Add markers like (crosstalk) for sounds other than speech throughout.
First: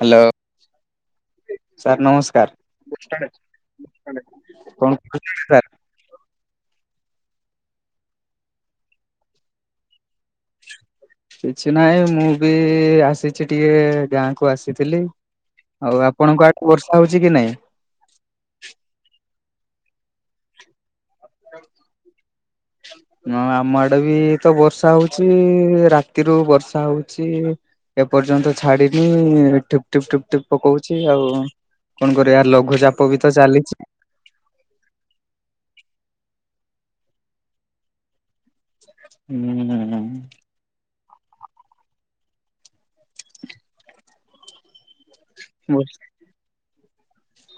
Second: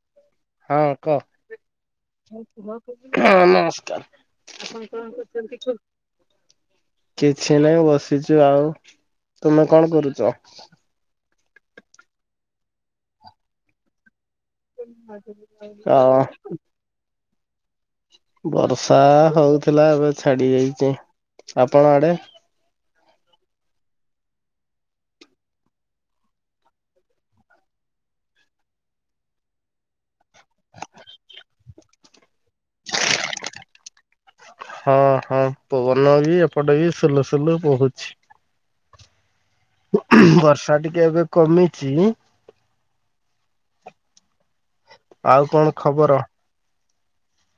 Hello ହଁ କହ। Sir ନମସ୍କାର ହଁ କଣ କରୁଛନ୍ତି ସାର୍? ନମସ୍କାର। କିଛି ନହିଁ ବସିଚୁ ଆଉ ତୁମେ କଣ କରୁଚ? କିଛି ନହିଁ ମୁଁ ବି ଆସିଚି ଟିକେ ଗାଁ କୁ ଆସିଥିଲି ଅ ଆଉ ଆପଣଙ୍କ ଆକୁ ବର୍ଷା ହଉଚି କି ନାଇଁ? ବର୍ଷା ହଉଥିଲା ଏବେ ଛାଡି ଯାଇଚି। ଆପଣ ଆଡେ? ହ ହ ଆମ ଆଡେ ବି ତ ବର୍ଷା ହଉଚି ରାତିରୁୁ ବର୍ଷା ହଉଚି ଏପର୍ଯ୍ୟନ୍ତ ଛାଡିନି ଠିପ ଠୁପ ଠୁପ ଠୁପ ପକଉଚି ଆଉ କଣ କର ଲଘୁଚାପ ବି ତ ଚାଲିଚି। ହଁ ହଁ ପବନ ବି ଏପଟେ ବି ସୁଲୁ ସୁଲୁ ବହୁଚି। ହୁଁ। ବର୍ଷା ଟିକେ ଏବେ କମିଚି। ଆଉ କଣ ହୁଁ। ଖବର?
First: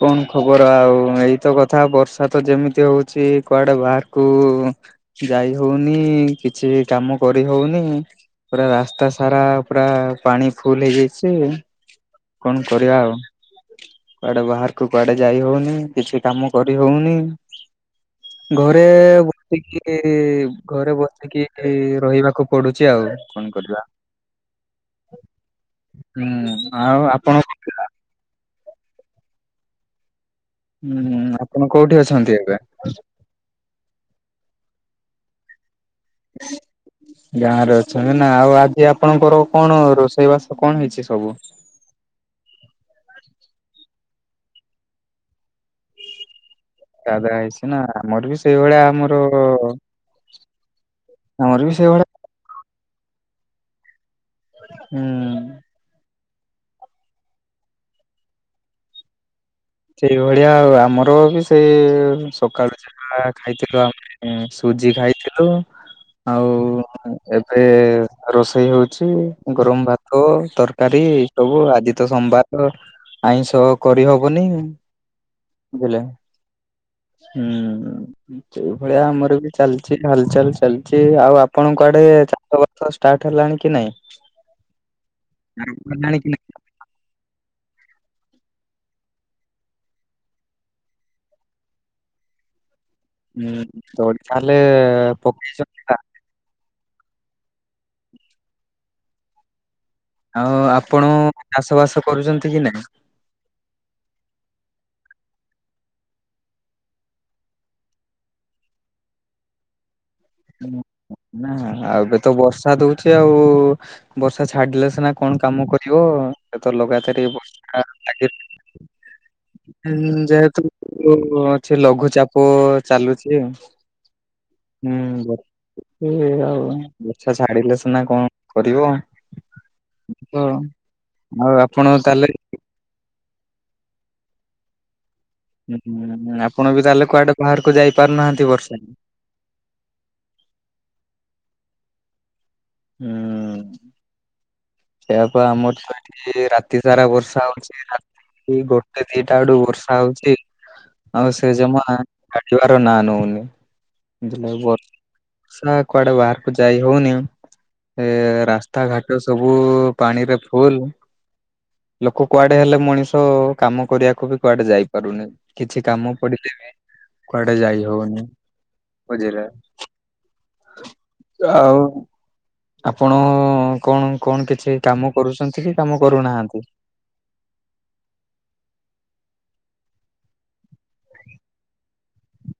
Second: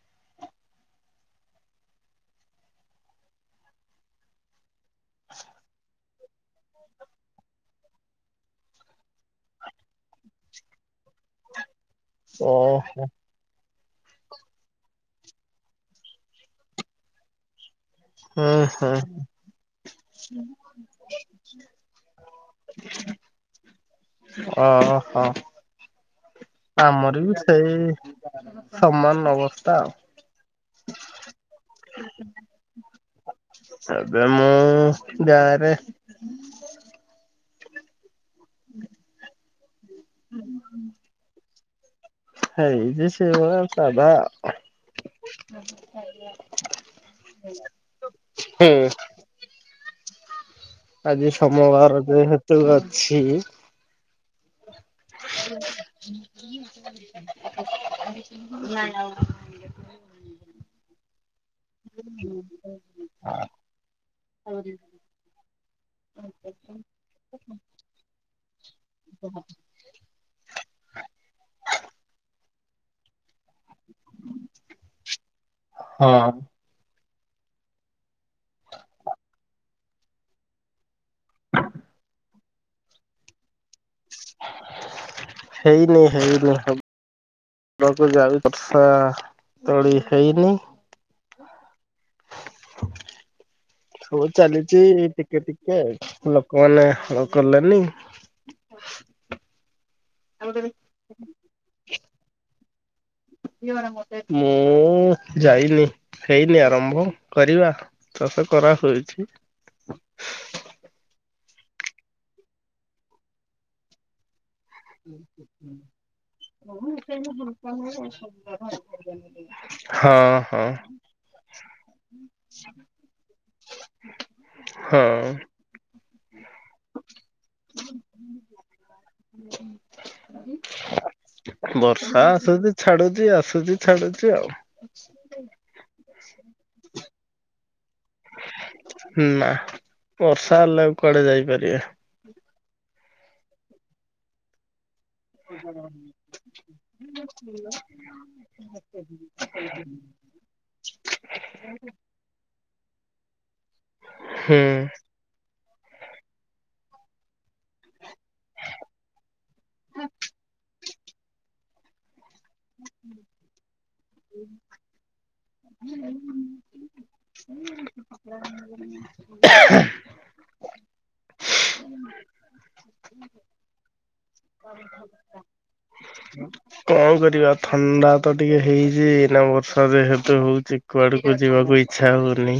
କଣ ଖବର ଆଉ ଏଇତ କଥା ବର୍ଷା ତ ଯେମିତି ହଉଚି କୁଆଡେ ବାହାରକୁ ଯାଇ ହଉନି କିଛି କାମ କରି ହଉନି। ପୁରା ରାସ୍ତା ସାରା ପୁରା ପାଣି ଫୁଲ ହେଇଯାଇଚି। କଣ କରିବା ଓହୋ ଆଉ। କୁଆଡେ ବାହାର କୁ କୁଆଡେ ଯାଇ ହଉନି କିଛି କାମ କରି ହଉନି। ହୁଁ ଘରେ ହୁଁ ବସିକି ଘରେ ବସିକି ରହିବାକୁ ପଡୁଚି ଆଉ। କଣ କରିବା? ଅ ହ। ହୁଁ। ଆଉ ଆମର ଆପଣ ବି ସେଇ ସମାନ ଅବସ୍ଥା ଆଉ। ହୁଁ ହୁଁ ଆପଣ କୋଉଠି ଅଛନ୍ତି ଏବେ? ଆପ ମୁଁ ଗାଁ ରେ। ଗାଁ ରେ ଅଛନ୍ତି ନା ଆଉ ଆଜି ଆପଣଙ୍କର କଣ ରୋଷେ ଇ ବାସ କଣ ହେଇଚି ସବୁ? ହେଇଚି ସେଇଭଳିଆ ସାଧା ଆଉ। ସାଧା ହେଇଚି ନା ଆମର ବି ସେଇଭଳିଆ ଆମର ଆଜି ଆମର ବି ସୋମବାର ସେଇଭଳିଆ ଯେହେତୁ ଅଛି। ହୁଁ। (unintelligible) ସେଇଭଳିଆ ଆଉ ଆମର ବି ସେଇ ସକାଳୁ ହେଇଯାଏ। ଆ ଖାଇଥିଲୁ ଆମେ ସୁଜି ଖାଇଥିଲୁ। ଆଉ ଏବେ ରୋଷେଇ ହଉଛି। ଗରମ ଭାତ ତରକାରୀ ଏ ସବୁ ଆଜି ତ ସୋମବାର ଆଇଁଷ। କରି ହବନି ବୋଇଲେ ହଁ ହୁଁ। ସେଇଭଳିଆ ଆମର ବି ଚାଲିଛି ହଲଚାଲ ଚାଲିଛି ଆଉ ଆପଣଙ୍କ ଆଡେ। (inaudible) ଷ୍ଟାଟ ହେଲାଣି କି ନାଇଁ ଆରମ୍ଭ ହେଲାଣି କି ନାଇଁ। (inaudible) କୁ ଯାଉ ବର୍ଷା ତଳୀ ହେଇନି। ହୁଁ ତଳି ସବୁ ତାହେଲେ ପକେଇଚନ୍ତି ନା। କଲେ ହଳ କଲେନି। ଆଉ ଆପଣ ଚାଷ ବାସ କରୁଛନ୍ତି କି ନାଇଁ? ମୁଁ ଯାଇନି ହେଇନି ଆରମ୍ଭ କରିବା। ଚାଷ କରା ହୋଇଛି। ନା ଆଉ ଏବେ ତ ବର୍ଷା ଦଉଛି ଆଉ। ବର୍ଷା ଛାଡିଲେ ସିନା କଣ କାମ କରିବ ଏ ତ ଲଗା ତାର ଏ ବଷ (unintelligible) (unintelligible) ହୁଁ ଯେହେତୁ ହଁ ଅଛି ଲଘୁଚାପ ଚାଲୁଛି। ହଁ ହୁଁ ବ ହୁଁ ଆଉ ବଛା ଛାଡିଲେ ସିନା କଁ କରିବ। ତ ଆଉ ଆପଣ ବର୍ଷା ତାହେଲେ। ଆସୁଛି ଛାଡୁଛି ଆସୁଛି ଛାଡୁଛି ଆଉ। ଅା (inaudible) ହୁଁ ଆପଣ ବି ତାହେଲେ କୁଆଡେ ବାହାରକୁ ଯାଇ ପାରୁ ନାହାନ୍ତି ବର୍ଷା‌ରେ। ନା ବର୍ଷା ହେଲେ ଆଉ କୁଆଡେ ଯାଇପାରିବେ। ହୁଁ। ସେୟା ତ ଆମର ତ ଏଠି ରାତି ସାରା ବର୍ଷା ହଉଛି ରାତି ଗୋଟେ ଦିଟା ଠୁ ବର୍ଷା ହଉଛି। (unintelligible) ଆଉ ସେ ଜମା ଛାଡ଼ିବାର ନାଁ ନଉନି। ହୁଁ ବର୍ଷା କୁଆଡେ ବାହାରକୁ ଯାଇ ହଉନି। ଏ ରାସ୍ତା ଘାଟ ସବୁ ପାଣିରେ ଫୁଲ। ଲୋକ କୁଆଡେ ହେଲେ ମଣିଷ କାମ କରିବାକୁ ବି କୁଆଡେ ଯାଇ ପାରୁନି କିଛି କାମ ପଡିଲେ ବି। କୁଆଡେ ଯାଇ ହଉନି ବୁଝିଲେ (unintelligible) ଆଉ। ଆପଣ କଣ କଣ କିଛି କାମ କରୁଛନ୍ତି କି କାମ କରୁ ନାହାନ୍ତି? କଁ କରି ବା ଥଣ୍ଡା ତ ଟିକେ ହେଇଛି ଏଇନା ବର୍ଷା ଯେହେତୁ ହଉଛି କୁଆଡକୁ ଯିବାକୁ ଇ ଛା ହଉନି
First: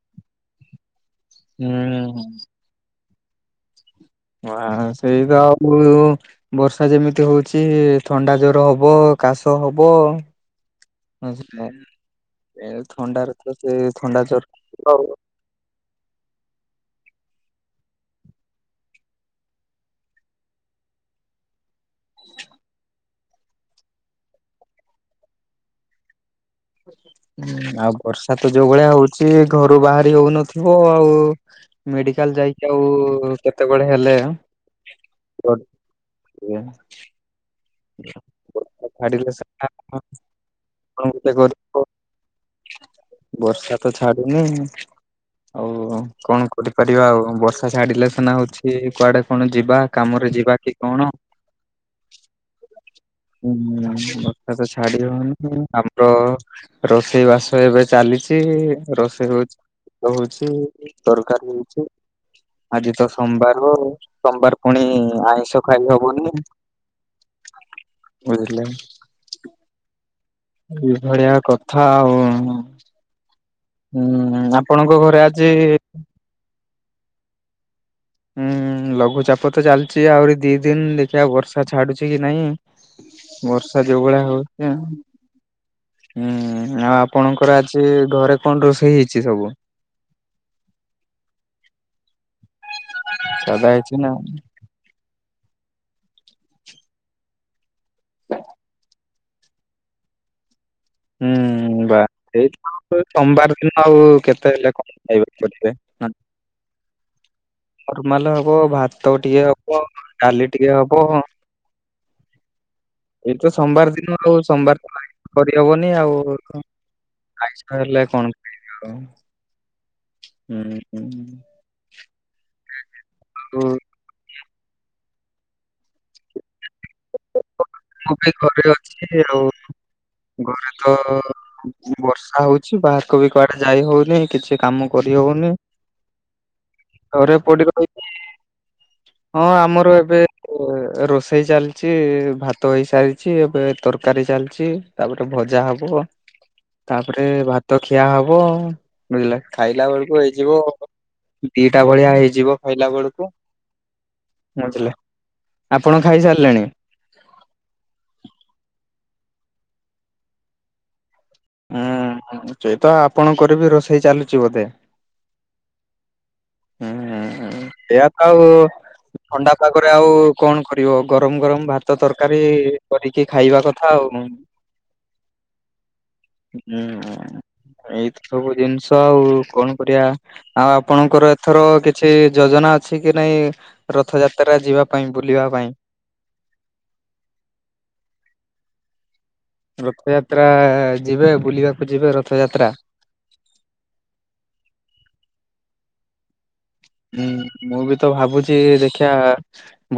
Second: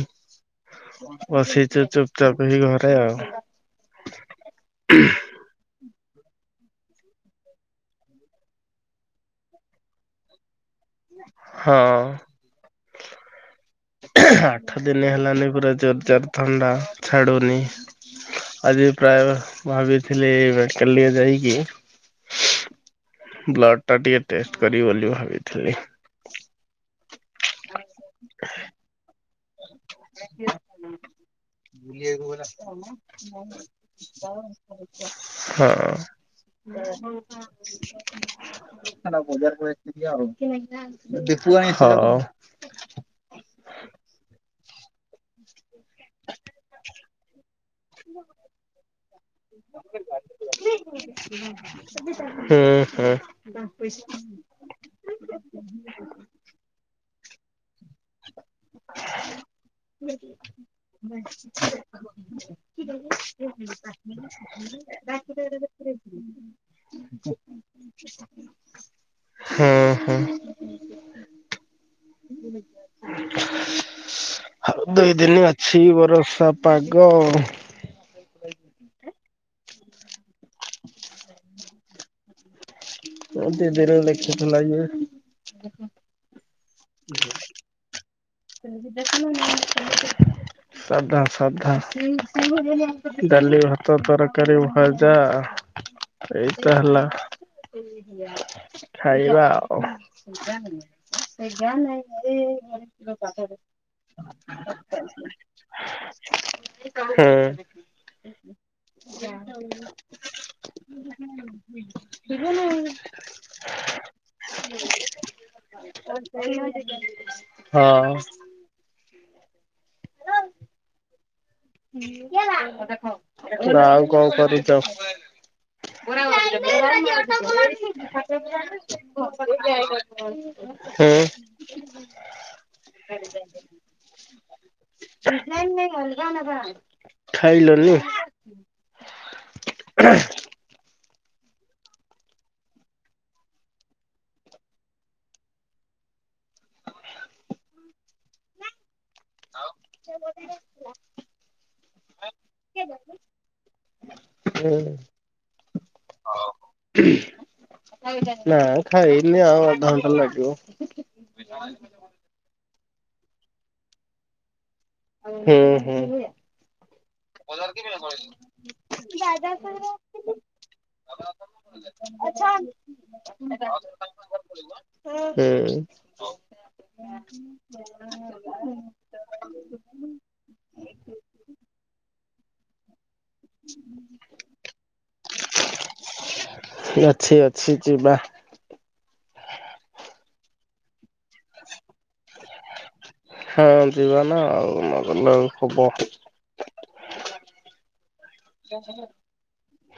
ବସିଛୁ ହୁଁ ଚୁପଚାପ ହେଇ ଘରେ ଆଉ। ମୁଁ ହା ସେଇ ତ ଆଉ। ଉ ବର୍ଷା ଯେମିତି ହଉଛି ଥଣ୍ଡା ଜର ହବ କାଶ ହବ। ହଁ। ଥଣ୍ଡାରେ ତ ସେ ଥଣ୍ଡା ଜର ଆଠ ଆଉ ଦିନି ହେଲାନି ପୁରା ଜୋର ଜାର। ଥଣ୍ଡା ଛାଡ଼ୁନି। ଆଜି ପ୍ରାୟ ଭାବିଥିଲି ମେଡ଼ିକାଲ ଟିକେ ଯାଇକି। ବ୍ଲଡ଼ ଟା ଟିକେ ଟେଷ୍ଟ କରିବି ବୋଲି ଭାବିଥିଲି। ହୁଁ ଆଉ ବର୍ଷା ତ ଯୋଉ ଭଳିଆ ହଉଛି ଘରୁ ବାହାରି ହଉନଥିବ ଆଉ। ମେଡ଼ିକାଲ ଯାଇକି ଆଉ କେତେବେଳେ ହେଲେ ହଁ ବ୍ଲଡ। (unintelligible) (unintelligible) କରିବ ହଁ। ବର୍ଷା ତ ଛାଡ଼ୁନି ଆଉ କଣ କରିପାରିବା ଆଉ ବର୍ଷା ଛାଡ଼ିଲେ ସିନା ହଉଛି କୁଆଡ଼େ କଣ ଯିବା କାମରେ ଯିବା କି କଣ। ହୁଁ ହୁଁ। ହୁଁ ବର୍ଷା ତ ଛାଡ଼ିବନି ଆମର ରୋଷେଇ ବାସ ଏବେ ଚାଲିଛି ରୋଷେଇ ହଉଛି। ହଉଛି ତରକାରୀ ହଉଛି ଆଜି ତ ସୋମବାର (unintelligible) ସୋମବାର ପୁଣି ଆଇଁଷ ଖାଇ ହବନି। ବୁଝିଲେ (unintelligible) ହୁଁ ହୁଁ। ଏଇ ଭଳିଆ କଥା ଆଉ। ହୁଁ ଆପ୍ ଆଉ ଦୁଇ ଦିନି ଅଛି ବରଷା ପାଗ। ହୁଁ ଲଘୁଚାପ ତ ଚାଲିଛି ଆହୁରି ଦି ଦିନି ଦେଖିଆ ବର୍ଷା ଛାଡ଼ୁଛି କି ନାଇଁ। ଦି ବର୍ଷା ଦିନ ଯୋଉଭଳିଆ ଲେଖିଥିଲା ହଉଛି। ଇଏ ହୁଁ ଆଉ ଆପଣଙ୍କର ଆଜି ଘରେ କଣ ରୋଷେଇ ହେଇଛି ସବୁ? ସାଧା ସାଧା ଡାଲି, ସାଧା ଭାତ, ହେଇଛି ନା ତରକାରୀ, ଭଜ ଜା ଏଇଟା ହେଲା ଖାଇବା ଆଉ। ହୁଁ ବା ଏଇ ତ ସୋମବାର ଦିନ ଆଉ କେତେ ହେଲେ କଣ (unintelligible) (unintelligible) ହୁଁ। ଫରମାଲ୍ ହବ ଭାତ ଟିକେ ହବ ଡାଲି ଟିକେ ହବ। (unintelligible) ଏଇ ତ ସୋମବାର ଦିନ ଆଉ ସୋମବାର ତ ଆଉ ଆଇଁଷ କରିହବନି ଆଉ। ଆଇଁଷ ହେଲେ ହଁ (unintelligible) ଉଁ ହୁଁ। (unintelligible) ଆଉ। କଣ କରୁଚ। ମୁଁ ବି (unintelligible) (unintelligible) ଗରେ ତ ବର୍ଷା ହଉଛି ବାହାରକୁ ବି କୁଆଡ଼େ ଯାଇ ହଉନି କିଛି କାମ କରି ହଉନି। (unintelligible) ଘରେ ଖାଇଲନି? ପଡିରହିଲେ ହଁ ଆମର ଏବେ ଏ ରୋଷେଇ ଚାଲିଛି ଭାତ ହେଇସାରିଛି ଏବେ ତରକାରୀ ଚାଲିଛି। ତାପରେ ଭଜା ହବ ତାପରେ ଭାତ ଖିଆ ହବ। ବୁଝିଲେ ଖାଇଲା ବେଳକୁ ହେଇଯିବ ଦିଟା ଭଳିଆ ହେଇଯିବ ଖାଇଲା ବେଳକୁ। (inaudible) ବୁଝିଲେ ଆପଣ ଖାଇ ସାରିଲେଣି? (unintelligible) ନା ଖାଇନି ଆଉ ଅଧଘଣ୍ଟେ ଲାଗିବ। ହୁଁ ସେଇତ ଆପଣଙ୍କର ବି ରୋଷେଇ ଚାଲୁଛି ବୋଧେ? ହୁଁ ହୁଁ। ହୁଁ ହୁଁ ସେଇଆ ତ ଆଉ ଥଣ୍ଡା ପାଗରେ ଆଉ କଣ କରିବ ଗରମ ଗରମ ଭାତ ତରକାରୀ କରି କି ଖାଇବା କଥା ଆଉ। ହୁଁ। ହୁଁ ଏଇ ତ ସବୁ ଜିନିଷ ଆଉ କଣ କରିବା। ଆଉ ଆପଣଙ୍କର ଏଥର କିଛି ଯୋଜନା ଅଛି କି ନାଇଁ? ରଥ ଯାତ୍ରା ଯିବା ପାଇଁ ବୁଲିବା ପାଇଁ। ଅଛି ଅଛି ଯିବା। ରଥଯାତ୍ରା ଯିବେ ବୁଲିବାକୁ ଯିବେ ରଥଯାତ୍ରା। ହଁ ଯିବାନା ଆଉ ନଗନେ ଆଉ ହବ। ହୁଁ ମୁଁ ବି ତ ଭାବୁଚି ଦେଖିଆ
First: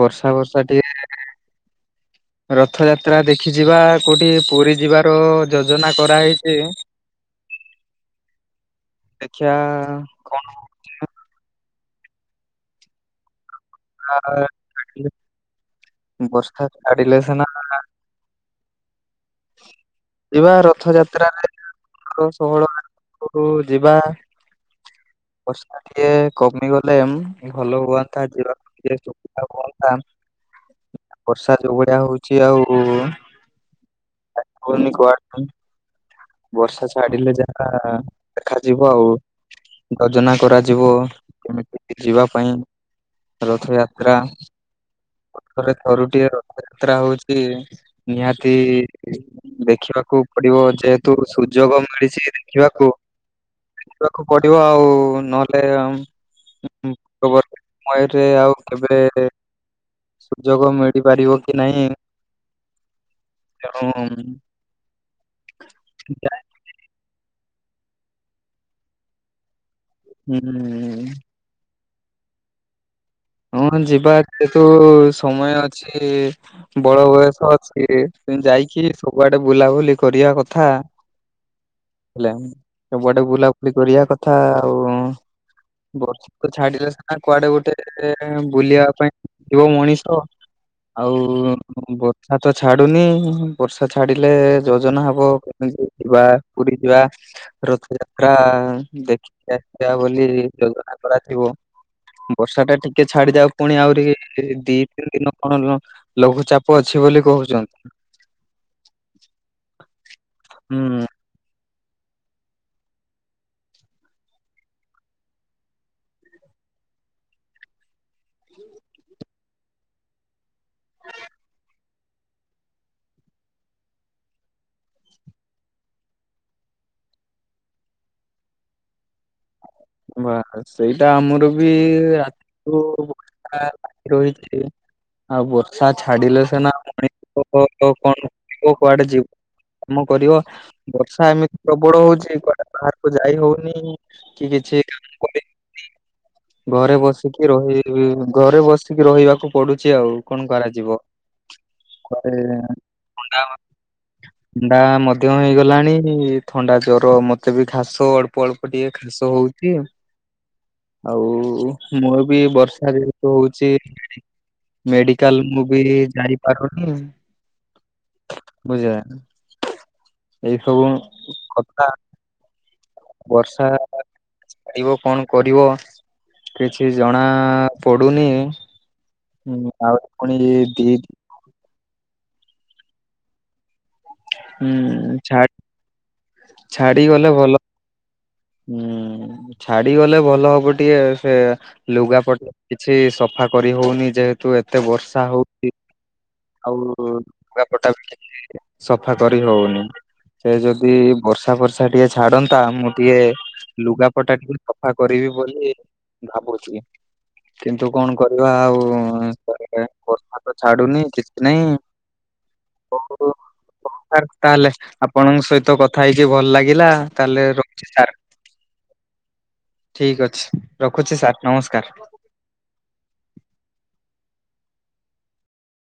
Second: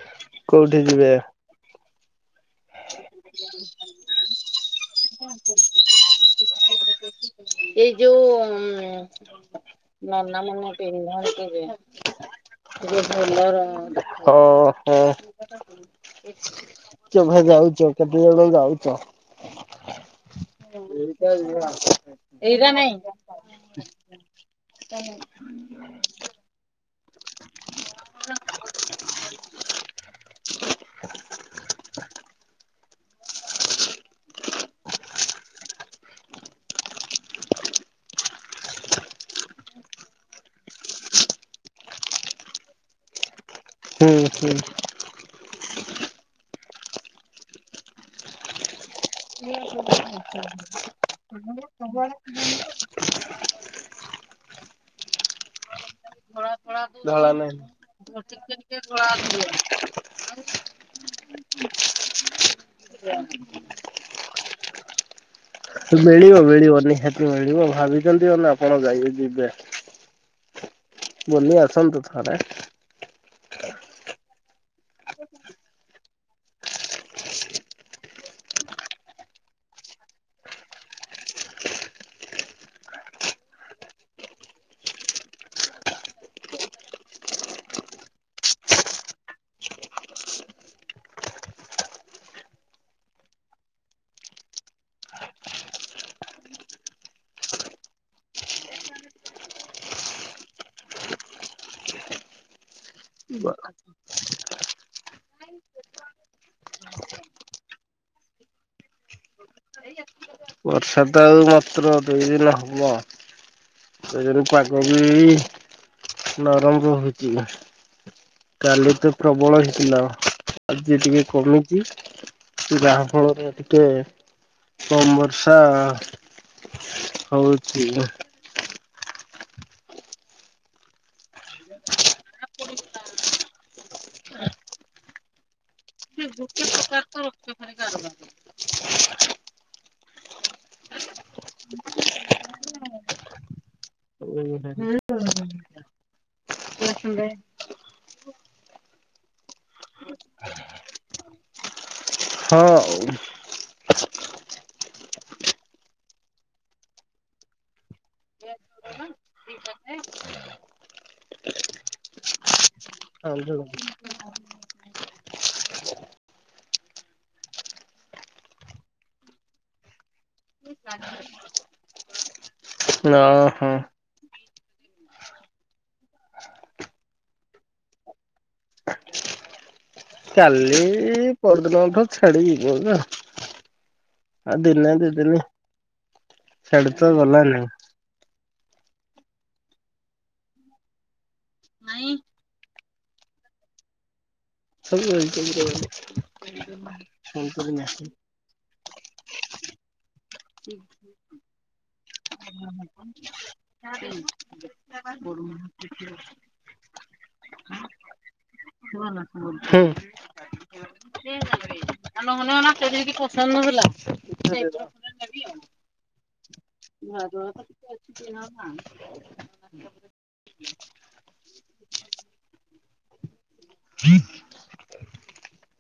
ବର୍ଷା ବର୍ଷା କୋଉଠି ଯିବେ? ଟିକେ ରଥଯାତ୍ରା ଦେଖି ଯିବା କୋଉଟି ପୁରୀ ଯିବାର ଯୋଜନା କରାହେଇଚି। ଏଇ ଯୋଉ ଦେଖିଆ ଉଁ କଣ (unintelligible) ଯିବେ ସେଇ ଯୋଉ ଭୋଲର ହଁ ହଁ କେଭେ ବର୍ଷା ଯାଇଚ? ଛାଡିଲେ ସିନା କେତେ ଜଣ ଯାଇଚ? ହ (inaudible) ଷୋହଳ ଏଇରା ନାଇଁ। ଆଡକୁ ଯିବା (unintelligible) (unintelligible) ଟିକେ କମିଗଲେ ଭଲ ହୁଅନ୍ତା ଯିବାକୁ ଟିକେ ସୁବିଧା ହୁଅନ୍ତା। ବର୍ଷା ଯୋଉଭଳିଆ ହଉଚି ଆଉ (inaudible) ବର୍ଷା ଛାଡିଲେ ଯାହା ଦେଖାଯିବ ଆଉ। ଯୋଜନା କରାଯିବ କେମିତି ଯିବା ପାଇଁ ରଥଯା ହୁଁ ତ୍ରା ହୁଁ ବର୍ଷ ର ଥରୁଟିଏ ରଥଯାତ୍ରା ହଉଚି ନିହାତି ଦେଖିବାକୁ ପଡିବ ଯେହେତୁ ସୁଯୋଗ ମିଳିଛି ଦେଖିବାକୁ। ଯିବାକୁ ପଡିବ ଆଉ ନହେଲେ ଧଳା ନାହିଁ ପୂର୍ବବର୍ତ୍ତୀ ସମୟରେ ଆଉ କେବେ (inaudible) ସୁଯୋଗ ମିଳିପାରିବ କି ନାହିଁ ତେଣୁ ମିଳିବ ମିଳିବ ନିହାତି ମିଳିବ ଭାବିଚନ୍ତି ମାନେ ଆପଣ ଯାଇ ଯିବେ। ହୁଁ। ବୁଲି ଆସନ୍ତୁ ଥରେ। ହଁ ଯିବା ଯେହେତୁ ସମୟ ଅଛି। ବଳ ବୟସ ଅଛି (unintelligible) ଯାଇକି ସବୁଆଡେ ବୁଲାବୁଲି କରିବା କଥା। ହେଲା ସବୁଆଡେ ବୁଲାବୁଲି କରିବା କଥା ଆଉ ବର୍ଷା ତ ଛାଡିଲେ ସିନା କୁଆଡେ ଗୋଟେ ଟେ ବୁଲିବା ପାଇଁ ଯିବ ମଣିଷ। ଆଉ ବର୍ଷା ତ ଛାଡୁନି ବର୍ଷା ଛାଡିଲେ ଯୋଜନା ହବ କେମିତି ଯିବା ପୁରୀ ଯିବା। ରଥଯାତ୍ରା ଦେଖିକି ଆସିବା ବୋଲି ଯୋଜନା କରାଯିବ। ବର୍ଷା ଟା ଟିକେ ଛାଡିଯାଉ ପୁଣି ଆହୁରି ଦି ତିନି ଦିନ କଣ ଲଘୁଚାପ ଅଛି ବୋଲି କହୁଚନ୍ତି। ବର୍ଷା ହୁଁ ତ ଆଉ ମାତ୍ର ଦୁଇ ଦିନ ହବ। (unintelligible) ପାଗ ବି ନରମ ରହୁଚି। କାଲି ତ ପ୍ରବଳ ହେଇଥିଲା ଆଜି ଟିକେ କମିଚି। ଯାହା ଫଳରେ ଟିକେ କମ ବର୍ଷା ହଉଚି। ବା ସେଇଟା ଆମର ବି ରାତିଠୁ ବର୍ଷା ଲାଗି ରହିଚି। ଆଉ ବର୍ଷା ଛାଡିଲେ ସନା ମଣି କଣ କରିବ କୁଆଡେ ଯି କାମ କରିବ ବର୍ଷା ଏମିତି ପ୍ରବଳ ହଉଚି କୁଆଡେ ବାହାରୁକୁ ଯାଇ ହଉନି। ସେଇ (unintelligible) ଘରେ ବସିକି ରହିବି। (unintelligible) ଘରେ ବସିକି ରହିବାକୁ ପଡୁଚି ଆଉ କଣ କରାଯିବ? ଘରେ ହଁ ଥଣ୍ତା ଥଣ୍ଡା ମଧ୍ୟ ହେଇଗଲାଣି ଥଣ୍ଡା ଜର ମତେ ବି ଖାସ ଅଳ୍ପ ଅଳ୍ପ ଟିକେ ଖାସ ହଉ ଚି ଆଉ ମୁଁ ବି ବର୍ଷା ଯେହେତୁ ଓହୋ। ହଉଚି ମେଡିକାଲ ମୁଁ ବି ଯାଇପାରୁନି। (unintelligible) ଏଇ ସବୁ କଥା। ବର୍ଷା ପିଇବ କଣ କରିବ? କିଛି ଜଣା ପଡୁନି ଉଁ ଆଉ ପୁଣି ଦି (unintelligible) ଛାଡି (unintelligible) ଦିନେ ଉଁ ଛା ଦିଇଦିନି ସିଆଡେ ତ ଗଲାନି। ହୁଁ। ଛାଡିଗଲେ ଭଲ ହବ ଟିକେ ସେ ଲୁଗା ପଟା କିଛି ସଫା କରି ହଉନି ଯେହେତୁ ଏତେ ବର୍ଷା ହଉଛି। ଆଉ ବାପଟା କିଛି ସଫା କରି ହଉନି। ସେ ଯଦି ବର୍ଷା ବର୍ଷା ଟିକେ ଛାଡନ୍ତା ମୁଁ ଟିକେ ଲୁଗାପଟା ଟିକେ ସଫା କରିବି ବୋଲି ଭାବୁଛି। କିନ୍ତୁ କଣ କରିବା ଆଉ (unintelligible) ତ ଛାଡୁନି କି ନାଇଁ (unintelligible) ତାହେଲେ ଆପଣଙ୍କ ସହିତ କଥା କଥା ହେଇକି ଭଲ ଲାଗିଲା ତାହେଲେ ରହୁଛି ସାର୍। (unintelligible) ଠିକ ଅଛି ରଖୁଛି ସାର୍ ନମସ୍କାର।